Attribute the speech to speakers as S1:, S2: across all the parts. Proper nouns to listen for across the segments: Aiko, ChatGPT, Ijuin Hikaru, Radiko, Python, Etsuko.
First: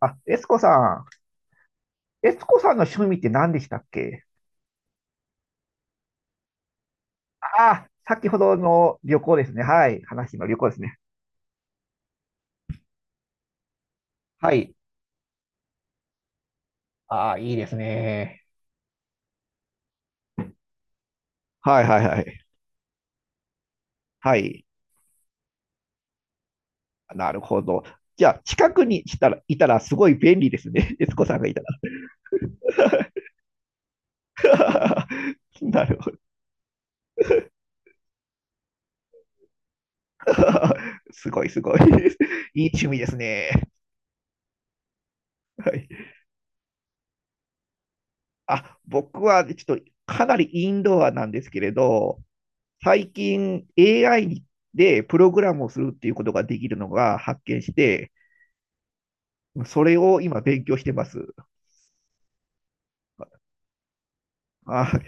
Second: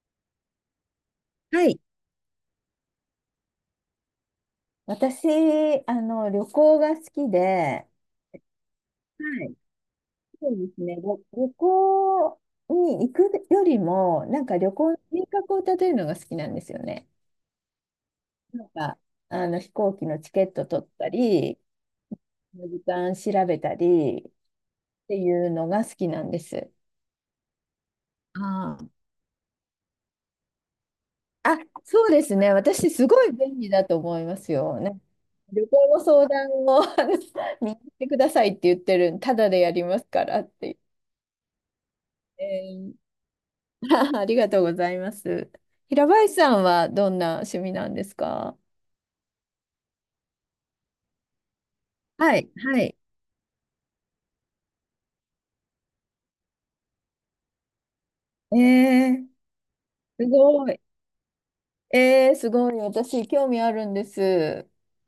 S1: エスコさ
S2: はい。
S1: ん。エスコさんの趣味って何でしたっけ？
S2: 私、旅行が好き
S1: あ
S2: で、
S1: あ、先ほどの旅行で
S2: は
S1: す
S2: い。
S1: ね。はい。話の
S2: そ
S1: 旅
S2: う
S1: 行
S2: で
S1: です
S2: すね、
S1: ね。
S2: 旅行に行くよりも、なん
S1: は
S2: か旅
S1: い。
S2: 行の計画を立てるのが好きなんですよね。
S1: ああ、いいですね。
S2: なんか、飛行機のチケット取ったり、
S1: はいはいはい。
S2: 時間調べたりっ
S1: はい。
S2: ていうのが好きなんです。
S1: なるほど。じゃあ、近く
S2: あ
S1: にしたら、いたらすごい便利ですね。エスコさんが
S2: あ、
S1: いたら。
S2: そうですね。私、すごい便利だと思いますよ。ね、旅
S1: な
S2: 行
S1: る
S2: の
S1: ほど。
S2: 相談を見に行ってくださいって言ってる、ただでやりますからって言っ
S1: すごいすごい。
S2: て。
S1: いい趣味ですね。
S2: ありがとうございます。
S1: はい。
S2: 平林さんはどんな趣味なんですか？
S1: 僕はちょっとかなりインドアなんですけれど、
S2: はい、はい。
S1: 最近 AI でプログラムをするっていうことができるのが発見して、
S2: えー、
S1: それを
S2: す
S1: 今勉
S2: ご
S1: 強
S2: い。
S1: してます。
S2: えー、すごい。私、興味あるんです。え
S1: あ、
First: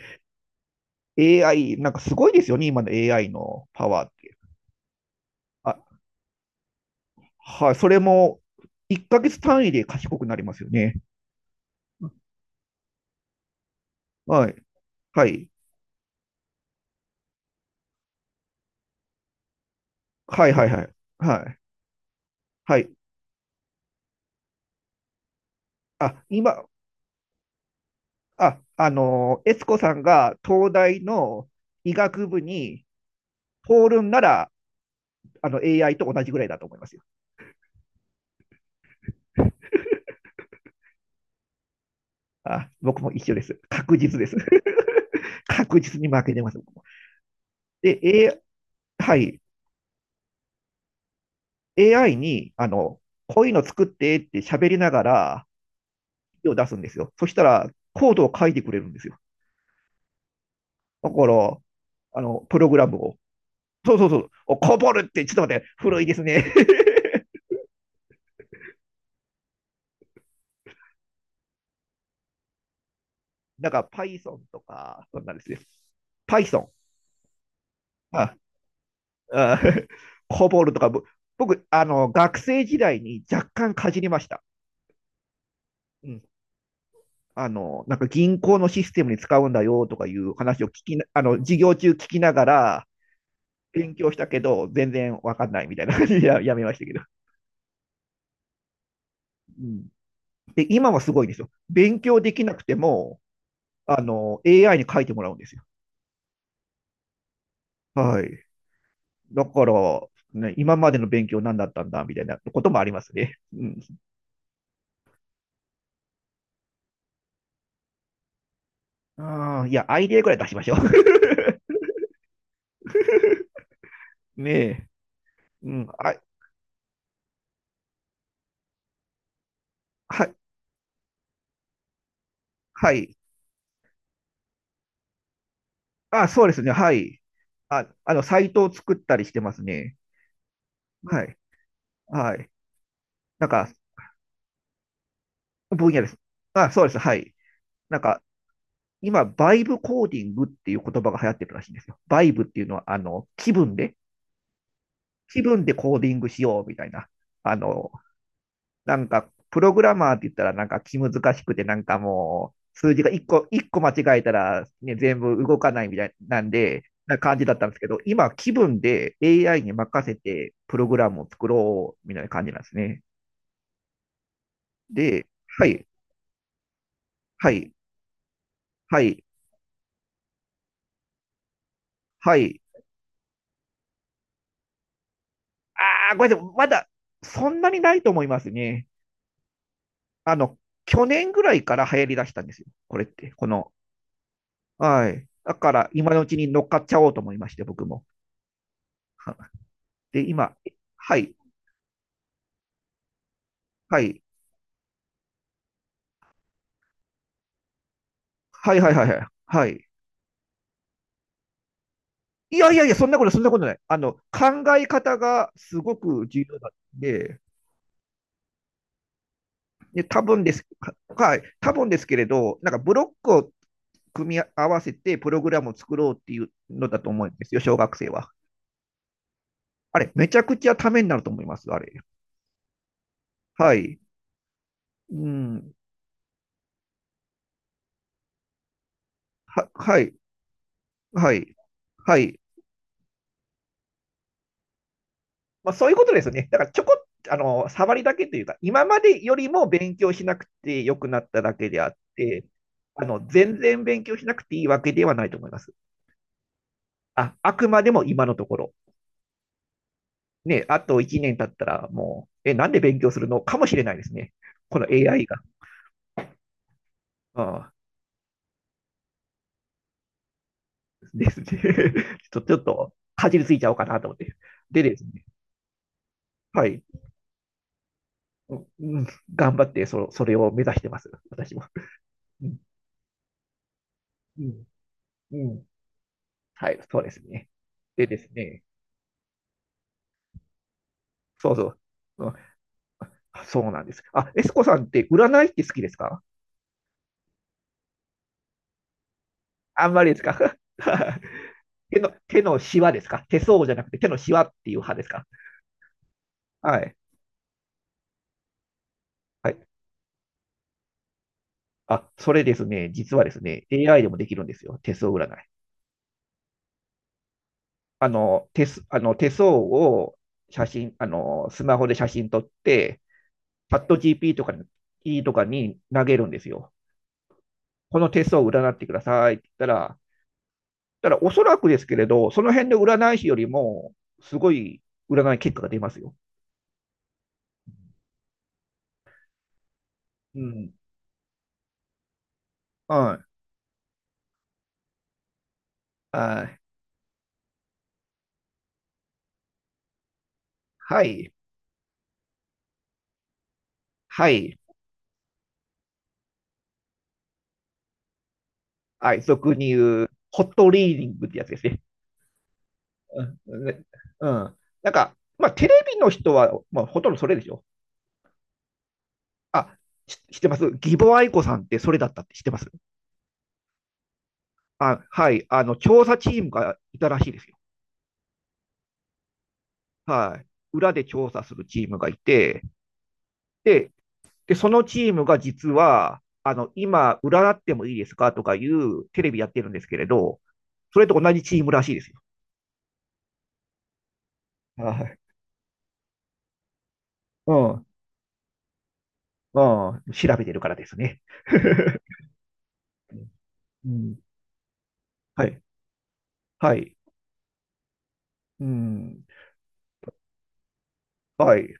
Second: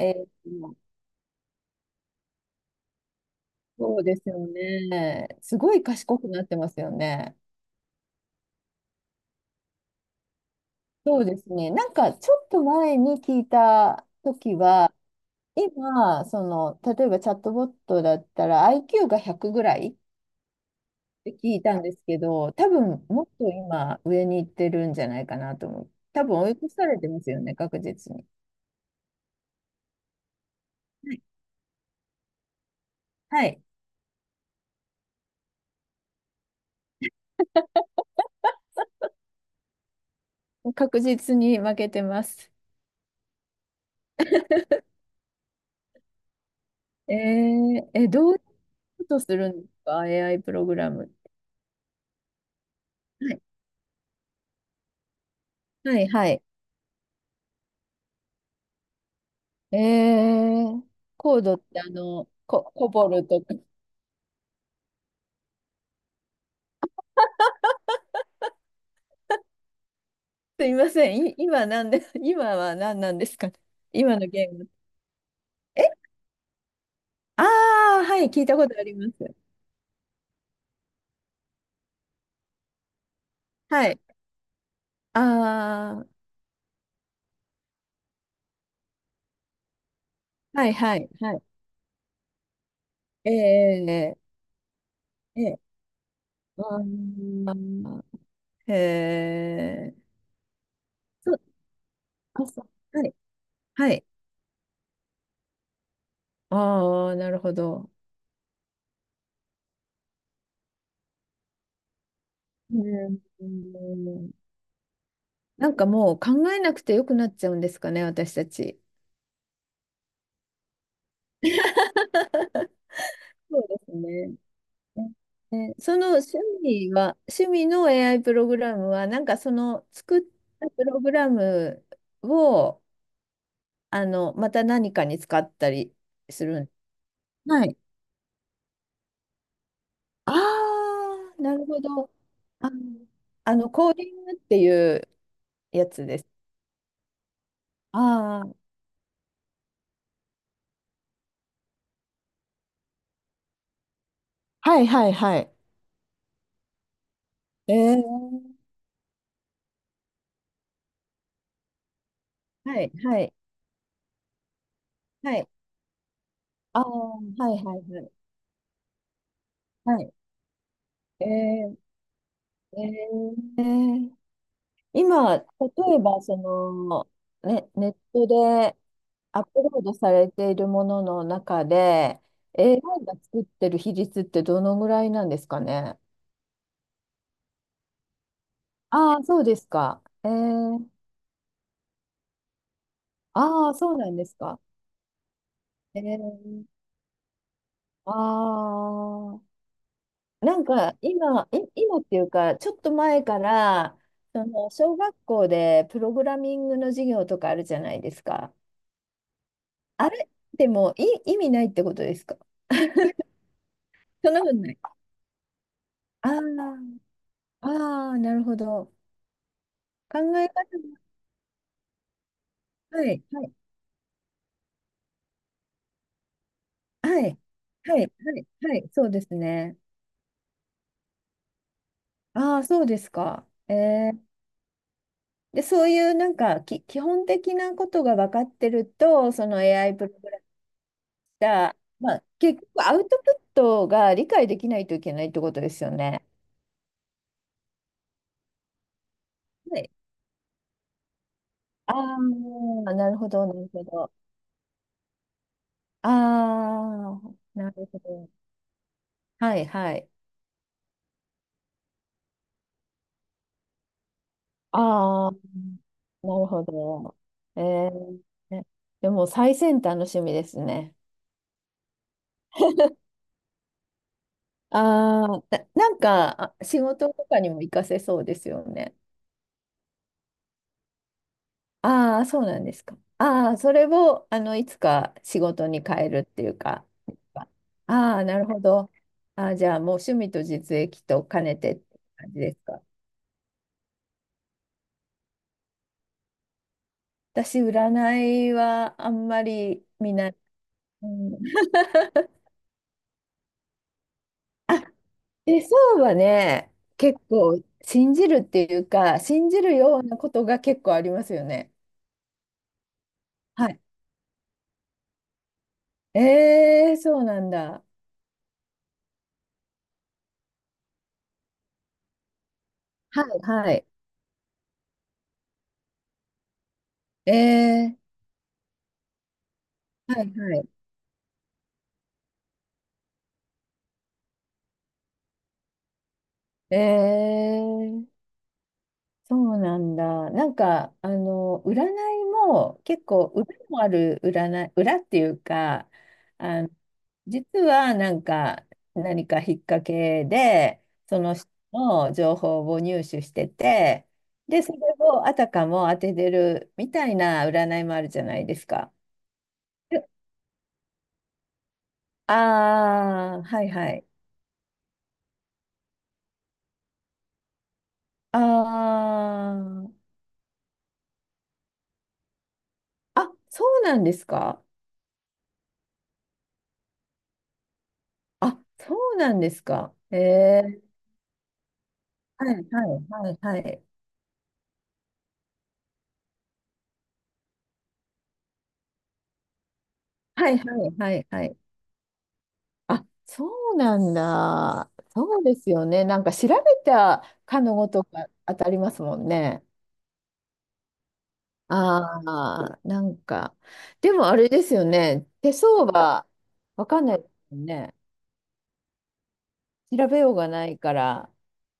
S2: ー、
S1: AI、なんかすごいですよね、今の AI のパ
S2: そう
S1: ワーっ
S2: です
S1: て。
S2: よね。すご
S1: あ、
S2: い賢くなってますよね。
S1: はい、それも1ヶ月単位で賢くなりますよね。
S2: そうですね。なんか、ちょっと前に聞いた
S1: は
S2: 時
S1: い、
S2: は、
S1: はい、
S2: 今、例えばチャットボットだったら IQ が100ぐらい
S1: はい、はい、はい、
S2: って
S1: は
S2: 聞
S1: い、
S2: いたんですけど、多
S1: はい。
S2: 分もっと今上に行ってるんじゃないかなと思う。
S1: あ、
S2: 多分追い
S1: 今、
S2: 越されてますよね、確実に。
S1: あ、あの、悦子さんが東大
S2: はい。
S1: の医学部に
S2: はい、
S1: 通るんなら、あの AI と同じぐらいだと思いますよ。
S2: 確実に負けてます。
S1: あ、僕も一緒です。確実です。確実に負けてます。
S2: えー、
S1: で、
S2: どういう
S1: A、
S2: こ
S1: は
S2: とす
S1: い、
S2: るんですか？ AI プログラム、
S1: AI に、こういうの作ってって喋りながら、
S2: はいはい。はい、
S1: 手を出すんですよ。そしたら、コードを書いてくれるんですよ。
S2: えー、
S1: だか
S2: コード
S1: ら、
S2: って
S1: プログラ
S2: コ
S1: ム
S2: ボ
S1: を。
S2: ルとか。
S1: そうそうそう。こぼるって、ちょっと待って、古いですね。
S2: すいません。今なんで、今は何なんですかね。
S1: なんか、
S2: 今の
S1: Python
S2: ゲー
S1: と
S2: ム。
S1: か、そんなんですよ。
S2: え、
S1: Python。
S2: ああ、はい、
S1: あ、
S2: 聞いたことあります。
S1: あ こぼるとか、僕、学生時代に若干
S2: は
S1: かじ
S2: い。
S1: りました。
S2: あ
S1: うん。なんか銀行のシステムに使うんだよとかいう
S2: あ、
S1: 話
S2: は
S1: を聞
S2: い
S1: き
S2: は
S1: な、
S2: い
S1: あ
S2: は
S1: の、
S2: い。
S1: 授業中聞きながら勉強
S2: え
S1: した
S2: え、
S1: けど、全然わかん
S2: え
S1: ない
S2: え、
S1: みたいな感じでや
S2: あ
S1: めましたけど。
S2: ー、へ
S1: うん。
S2: え。
S1: で、今はすごい
S2: そ
S1: で
S2: う、
S1: すよ。勉強できなく
S2: そ
S1: て
S2: う。はい。
S1: も、
S2: はい。
S1: AI に書いてもらうんですよ。
S2: ああ、なるほど。
S1: はい。だから、ね、今までの勉強何だったんだみたいなこと
S2: う
S1: もあります
S2: ん。
S1: ね。
S2: う
S1: うん。
S2: ん、なんかもう考えなくてよくなっちゃうんですかね、私たち。
S1: ああ、いや、アイデアぐらい出しましょう。
S2: そうですね。
S1: ねえ。うん。
S2: その
S1: あ、
S2: 趣味は、趣味の AI プログラムは、なんかその作っ
S1: はい、
S2: たプログラムを、
S1: はい。
S2: また何かに使ったり
S1: あ、そ
S2: す
S1: うで
S2: る
S1: すね。は
S2: ん。
S1: い。
S2: はい。
S1: サイトを作ったりしてますね。
S2: あ
S1: はい。
S2: あ、なるほど。
S1: はい。
S2: あの、
S1: なんか、
S2: コーディングっていうや
S1: 分野
S2: つ
S1: です。
S2: です。
S1: あ、そうです。はい。なんか、
S2: あ
S1: 今、バイブコーディングっていう言葉が流行ってるらしいんですよ。バイブっていうのは、
S2: あ、はいはいは
S1: 気
S2: い。
S1: 分でコーディングしようみたいな。あの、
S2: ええ
S1: プログラマーって言ったら、なんか気難しくて、なんかもう、
S2: はい、
S1: 数字が
S2: はい、
S1: 一個間違えたら、ね、全
S2: は
S1: 部
S2: い。
S1: 動かないみたいなん
S2: ああ、
S1: で、な
S2: は
S1: 感じだっ
S2: い、
S1: たんで
S2: は
S1: す
S2: い、
S1: けど、
S2: はい。
S1: 今、気分で AI に
S2: は
S1: 任
S2: い。
S1: せて、プログラムを作
S2: ええ
S1: ろうみたいな感じなんです
S2: え
S1: ね。
S2: えええ。
S1: で、
S2: 今、例
S1: はい、
S2: えば、
S1: は
S2: ね、
S1: い、
S2: ネットで
S1: はい、
S2: アップロードされているものの中で、
S1: はい、はい、
S2: AI が作ってる比率ってどのぐらいなんですかね。
S1: ああ、ごめんなさい。まだ、そんなにないと思いますね。
S2: ああ、そうですか。
S1: あの、去年ぐらいから流行り出したんですよ。これって、こ
S2: あ
S1: の。
S2: あ、そうなんですか。
S1: はい。だから、
S2: え
S1: 今のうちに乗
S2: ー、
S1: っかっちゃおうと思いまして、僕も。
S2: あ
S1: はで、
S2: あ、
S1: 今、
S2: なんか
S1: はい、
S2: 今、今っていうか、ちょっと前から、
S1: はい、
S2: その小学校でプログラミングの授業とかあるじゃないですか。
S1: はい、はい、はい、はい。はい。
S2: あれでも意味ないってことですか？
S1: いやいやいや、そんなことない。あの、
S2: そんなこと
S1: 考
S2: ない。
S1: え方がすごく重要なん
S2: あ
S1: で、
S2: あ、ああ、なるほど。
S1: で、
S2: 考
S1: 多分
S2: え
S1: で
S2: 方
S1: す、
S2: が、
S1: はい、多分ですけれど、なんかブ
S2: は
S1: ロッ
S2: い、
S1: ク
S2: は
S1: を
S2: い、
S1: 組み合わせてプログラムを作ろうっていうのだと
S2: は
S1: 思うん
S2: い、
S1: ですよ、小学
S2: はい、は
S1: 生
S2: い、
S1: は。
S2: はい、そうですね。
S1: あれ、めちゃくちゃためになると思います、あれ。
S2: ああ、そうですか。
S1: はい。
S2: えー、
S1: う
S2: で、
S1: ん。
S2: そういうなんか基本的なことが分かってると、その
S1: は、
S2: AI
S1: は
S2: プ
S1: い。
S2: ログラ
S1: はい。
S2: た、ま
S1: は
S2: あ、
S1: い。
S2: 結局アウトプットが理解できないといけないってことで
S1: まあ、
S2: す
S1: そう
S2: よ
S1: いうことで
S2: ね。
S1: すね。だから、ちょこっと、触りだけというか、今までよりも
S2: はい。
S1: 勉強しなくて良くなっただけであっ
S2: ああ、
S1: て、
S2: なるほど、な
S1: 全
S2: る
S1: 然
S2: ほ
S1: 勉
S2: ど。
S1: 強しなくていいわけではないと思います。
S2: ああ、
S1: あ、あく
S2: な
S1: ま
S2: る
S1: で
S2: ほ
S1: も今
S2: ど。
S1: のところ。
S2: はい、はい。
S1: ね、あと1年経ったら、もう、え、なんで勉強するのかもしれないですね。この AI
S2: ああ、
S1: が。
S2: なるほど。
S1: う
S2: え
S1: ん、
S2: ー、ね、でも最先端の趣味ですね。
S1: ですね。ちょっと、かじりついちゃおうかなと思って。でですね。
S2: ああ、なんかあ
S1: は
S2: 仕
S1: い。
S2: 事とかにも活かせそうです
S1: う
S2: よ
S1: ん
S2: ね。
S1: うん、頑張ってそれを目指してます、私も。
S2: ああ、そ
S1: う
S2: う
S1: ん
S2: なんですか。ああ、それを、
S1: うん
S2: いつか
S1: う
S2: 仕事
S1: ん、
S2: に変えるっていう
S1: はい、
S2: か。
S1: そうですね。でで
S2: ああ、
S1: す
S2: なるほ
S1: ね、
S2: ど。ああ、じゃあ、もう趣味と実益と兼
S1: そう
S2: ね
S1: そ
S2: てっ
S1: う、
S2: て
S1: う
S2: 感
S1: ん、
S2: じですか？
S1: そうなんです。あ、エスコさんって占いって好きですか？
S2: 私、占いはあんまり
S1: あんまり
S2: 見
S1: です
S2: ない。
S1: か？
S2: う ん、
S1: 手のシワですか？手相じゃなくて手のシワっていう
S2: あ、
S1: 派ですか？
S2: 手相はね、
S1: はい。
S2: 結構信じるっていうか、信
S1: は
S2: じ
S1: い。
S2: るようなことが結構ありますよね。
S1: あ、それですね、実はですね、
S2: はい。
S1: AI でもできるんですよ。手相占い。
S2: えー、そうなんだ。
S1: あの手相を写真、あの、スマホで写真撮って、
S2: はい、は
S1: チャッ
S2: い。
S1: ト GP とかに投げるんですよ。
S2: え
S1: この
S2: ー、
S1: 手相を占ってくださいって言ったら、
S2: はい、は
S1: だからおそらくですけれど、その辺で占い師よりも、すごい占い結果が出ますよ。
S2: い。えー。そうなんだ。
S1: う
S2: なん
S1: ん。
S2: か、占いも
S1: う
S2: 結
S1: ん。
S2: 構裏もある占い、裏っていうか、
S1: あ、
S2: あの、実はなんか何か引っ掛けで、
S1: は
S2: そ
S1: い。
S2: の人の情報を入手してて、
S1: はい。
S2: で、それをあたかも当ててるみたいな占いもあるじゃないですか。
S1: はい。俗に言う、ホットリーディングってやつですね。
S2: ああー、
S1: う
S2: は
S1: ん
S2: い
S1: ね。
S2: はい。
S1: うん。なんか、まあ、テレビの人は、まあ、ほとんどそれでしょ。
S2: あ
S1: あ、
S2: ー、
S1: 知ってます？義母愛子さんってそれだったって知ってます？
S2: そうなんですか？
S1: あ、はい。あの、調査チームがいたらしいですよ。
S2: あ、そうなんですか？
S1: はい、
S2: えー、
S1: 裏で調査するチームがい
S2: はい
S1: て、
S2: はいはいはい。
S1: で、でそのチームが実は、今、占ってもいいですかとかいうテレビやってるんですけれど、
S2: はいはい
S1: それ
S2: は
S1: と
S2: い
S1: 同
S2: は
S1: じ
S2: い。
S1: チームらしいですよ。
S2: あ、そうなんだ。
S1: はい。
S2: そうですよね。なんか調べた
S1: う
S2: かの
S1: ん。
S2: ごとく当たりますもん
S1: う
S2: ね。
S1: ん。調べてるからですね。
S2: ああ、なんか。
S1: う
S2: で
S1: ん。
S2: もあれですよね。
S1: は
S2: 手
S1: い。
S2: 相は
S1: は
S2: わ
S1: い。
S2: かんないですよね。
S1: うん。
S2: 調べようがないから。
S1: はい。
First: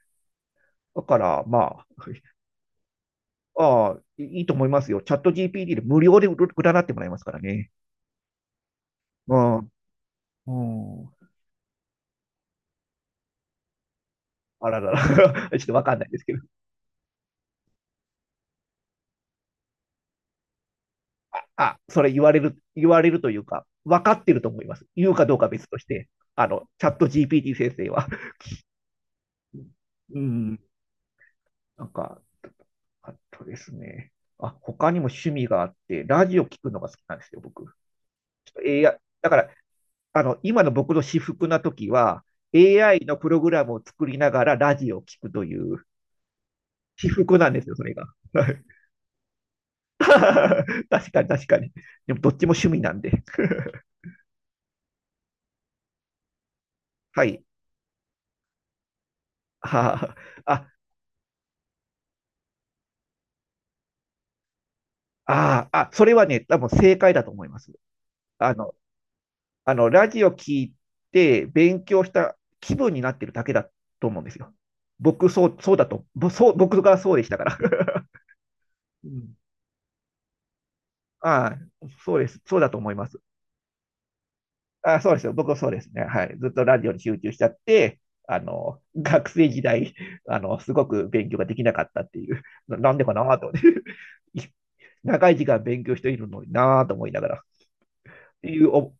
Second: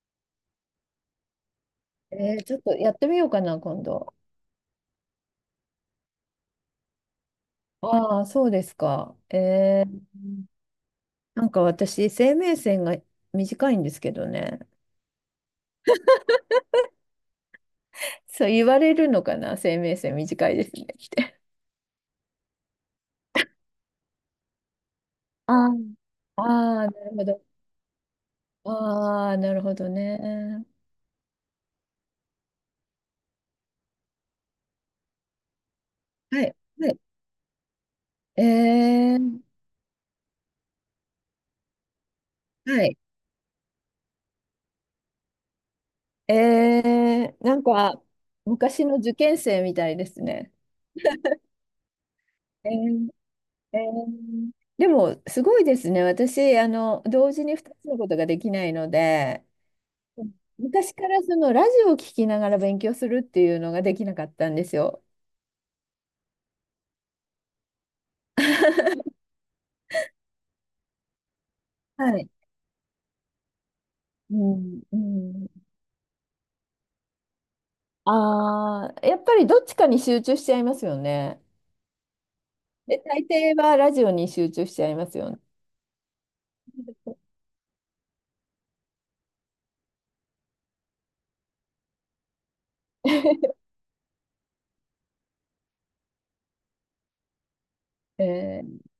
S1: だから、まあ、
S2: ちょっとやってみようかな、今
S1: ああ、
S2: 度。
S1: いいと思いますよ。チャット GPT で無料で占ってもらいますからね。
S2: ああ、そうですか。
S1: うん。
S2: ー
S1: うん。
S2: なんか私、生命線が短いんですけどね。
S1: あららら、ちょっとわかんないですけど。
S2: そう言われるのかな、生命線短いですねって。
S1: あ、それ言われる、言われるというか、分かってると思います。言うかどうか別
S2: あ
S1: として、
S2: あ、あ
S1: あの、チ
S2: あ、
S1: ャッ
S2: な
S1: ト
S2: るほど。
S1: GPT 先生は。
S2: ああ、なるほど
S1: うん、
S2: ね。
S1: なんか、あとですね。あ、他にも趣味があって、ラジ
S2: は
S1: オ
S2: い、
S1: 聞くの
S2: は
S1: が好き
S2: い。
S1: なんですよ、僕。
S2: え
S1: ちょっと AI、だか
S2: ー、
S1: ら、今の僕の私服な時は、
S2: はい。
S1: AI のプログラムを作りながらラジオを聞くという、私
S2: え
S1: 服
S2: ー、
S1: なん
S2: な
S1: で
S2: ん
S1: すよ、それ
S2: か、
S1: が。
S2: 昔の受験生みたいですね。
S1: 確かに、確かに。でも、どっちも趣
S2: え
S1: 味なん
S2: ー、
S1: で。
S2: えー、でも、すごいですね。私、
S1: は
S2: 同
S1: い。
S2: 時に2つのことができないので、
S1: はあ、あ、
S2: 昔からそのラジオを聞きながら勉強するっていうのができなかったんですよ。
S1: ああ、あ、それはね、多分正解だと思います。あの、あの、ラジオ聞いて勉強し
S2: はい。
S1: た気分になってるだけだと思うんです
S2: う
S1: よ。
S2: ん、う
S1: 僕、そう、
S2: ん。
S1: そうだと、ぼそう、僕がそうでしたから。
S2: ああ、
S1: う
S2: やっぱ
S1: ん。
S2: りどっちかに集中しちゃいますよ ね。
S1: ああ、そうです。そうだと思い
S2: で、
S1: ます。
S2: 大抵はラジオに集中しちゃ
S1: あ
S2: い
S1: あ、
S2: ま
S1: そう
S2: す
S1: です
S2: よ
S1: よ。
S2: ね。
S1: 僕はそうですね。はい。ずっとラジオに集中しちゃって、あの、学生時代、あの、すごく勉強ができなかったっていう、なんでかなと思っ て、長い時間勉強しているのになと思いながら、っ
S2: え
S1: ていうお
S2: ー、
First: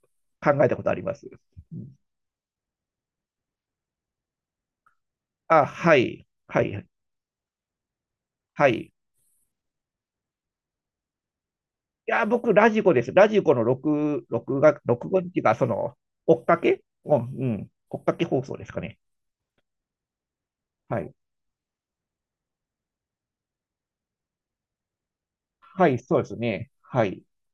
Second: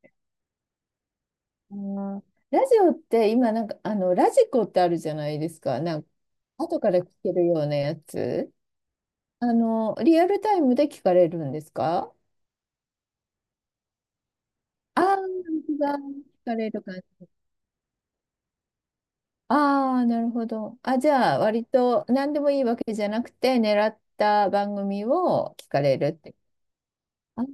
S1: 考えたことあります。
S2: あ
S1: う、
S2: ー、ラジオって今なんかあのラジコってあるじゃないです
S1: あ、
S2: か。
S1: は
S2: なんか
S1: い、は
S2: 後
S1: い、
S2: から聞けるようなやつ。
S1: はい。い
S2: リアルタイムで聞かれるんですか？
S1: や、僕、ラジコです。ラジコの録、録画、
S2: あ
S1: 録
S2: あー、
S1: 画っていうか、その、
S2: 録聞かれる感じ。
S1: 追っかけ放送ですかね。
S2: ああ、なるほど。あ、
S1: は
S2: じ
S1: い。
S2: ゃあ割と何でもいいわけじゃなくて狙った番組を聞か
S1: はい、
S2: れるっ
S1: そうで
S2: て。
S1: すね。はい、
S2: あ、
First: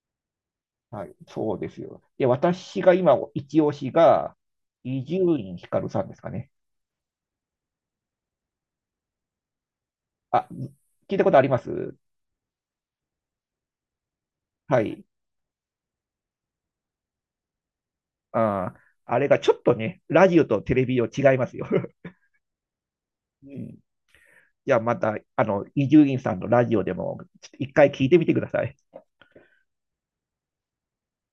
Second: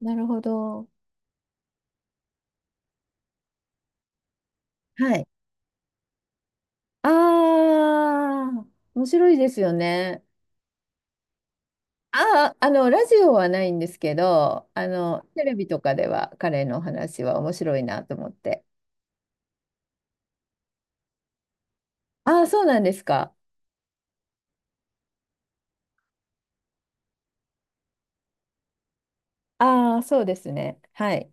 S2: なるほど。
S1: はい、そうですよ。で、私が今、一押しが、伊
S2: は
S1: 集
S2: い。
S1: 院光さんですかね。
S2: ああ、面白いですよね。
S1: あ、聞いたことあります？
S2: ああ、ラジオはないんですけど、
S1: はい。
S2: テレビとかでは彼の話は面白いなと思って。
S1: あー、あれがちょっとね、ラジオとテレビを違いますよ。
S2: ああ、そうなんですか。
S1: うん。じゃあまた、あの、伊集院さんのラジオでも、ちょっと一回聞いてみてください。
S2: ああ、そうですね。はい。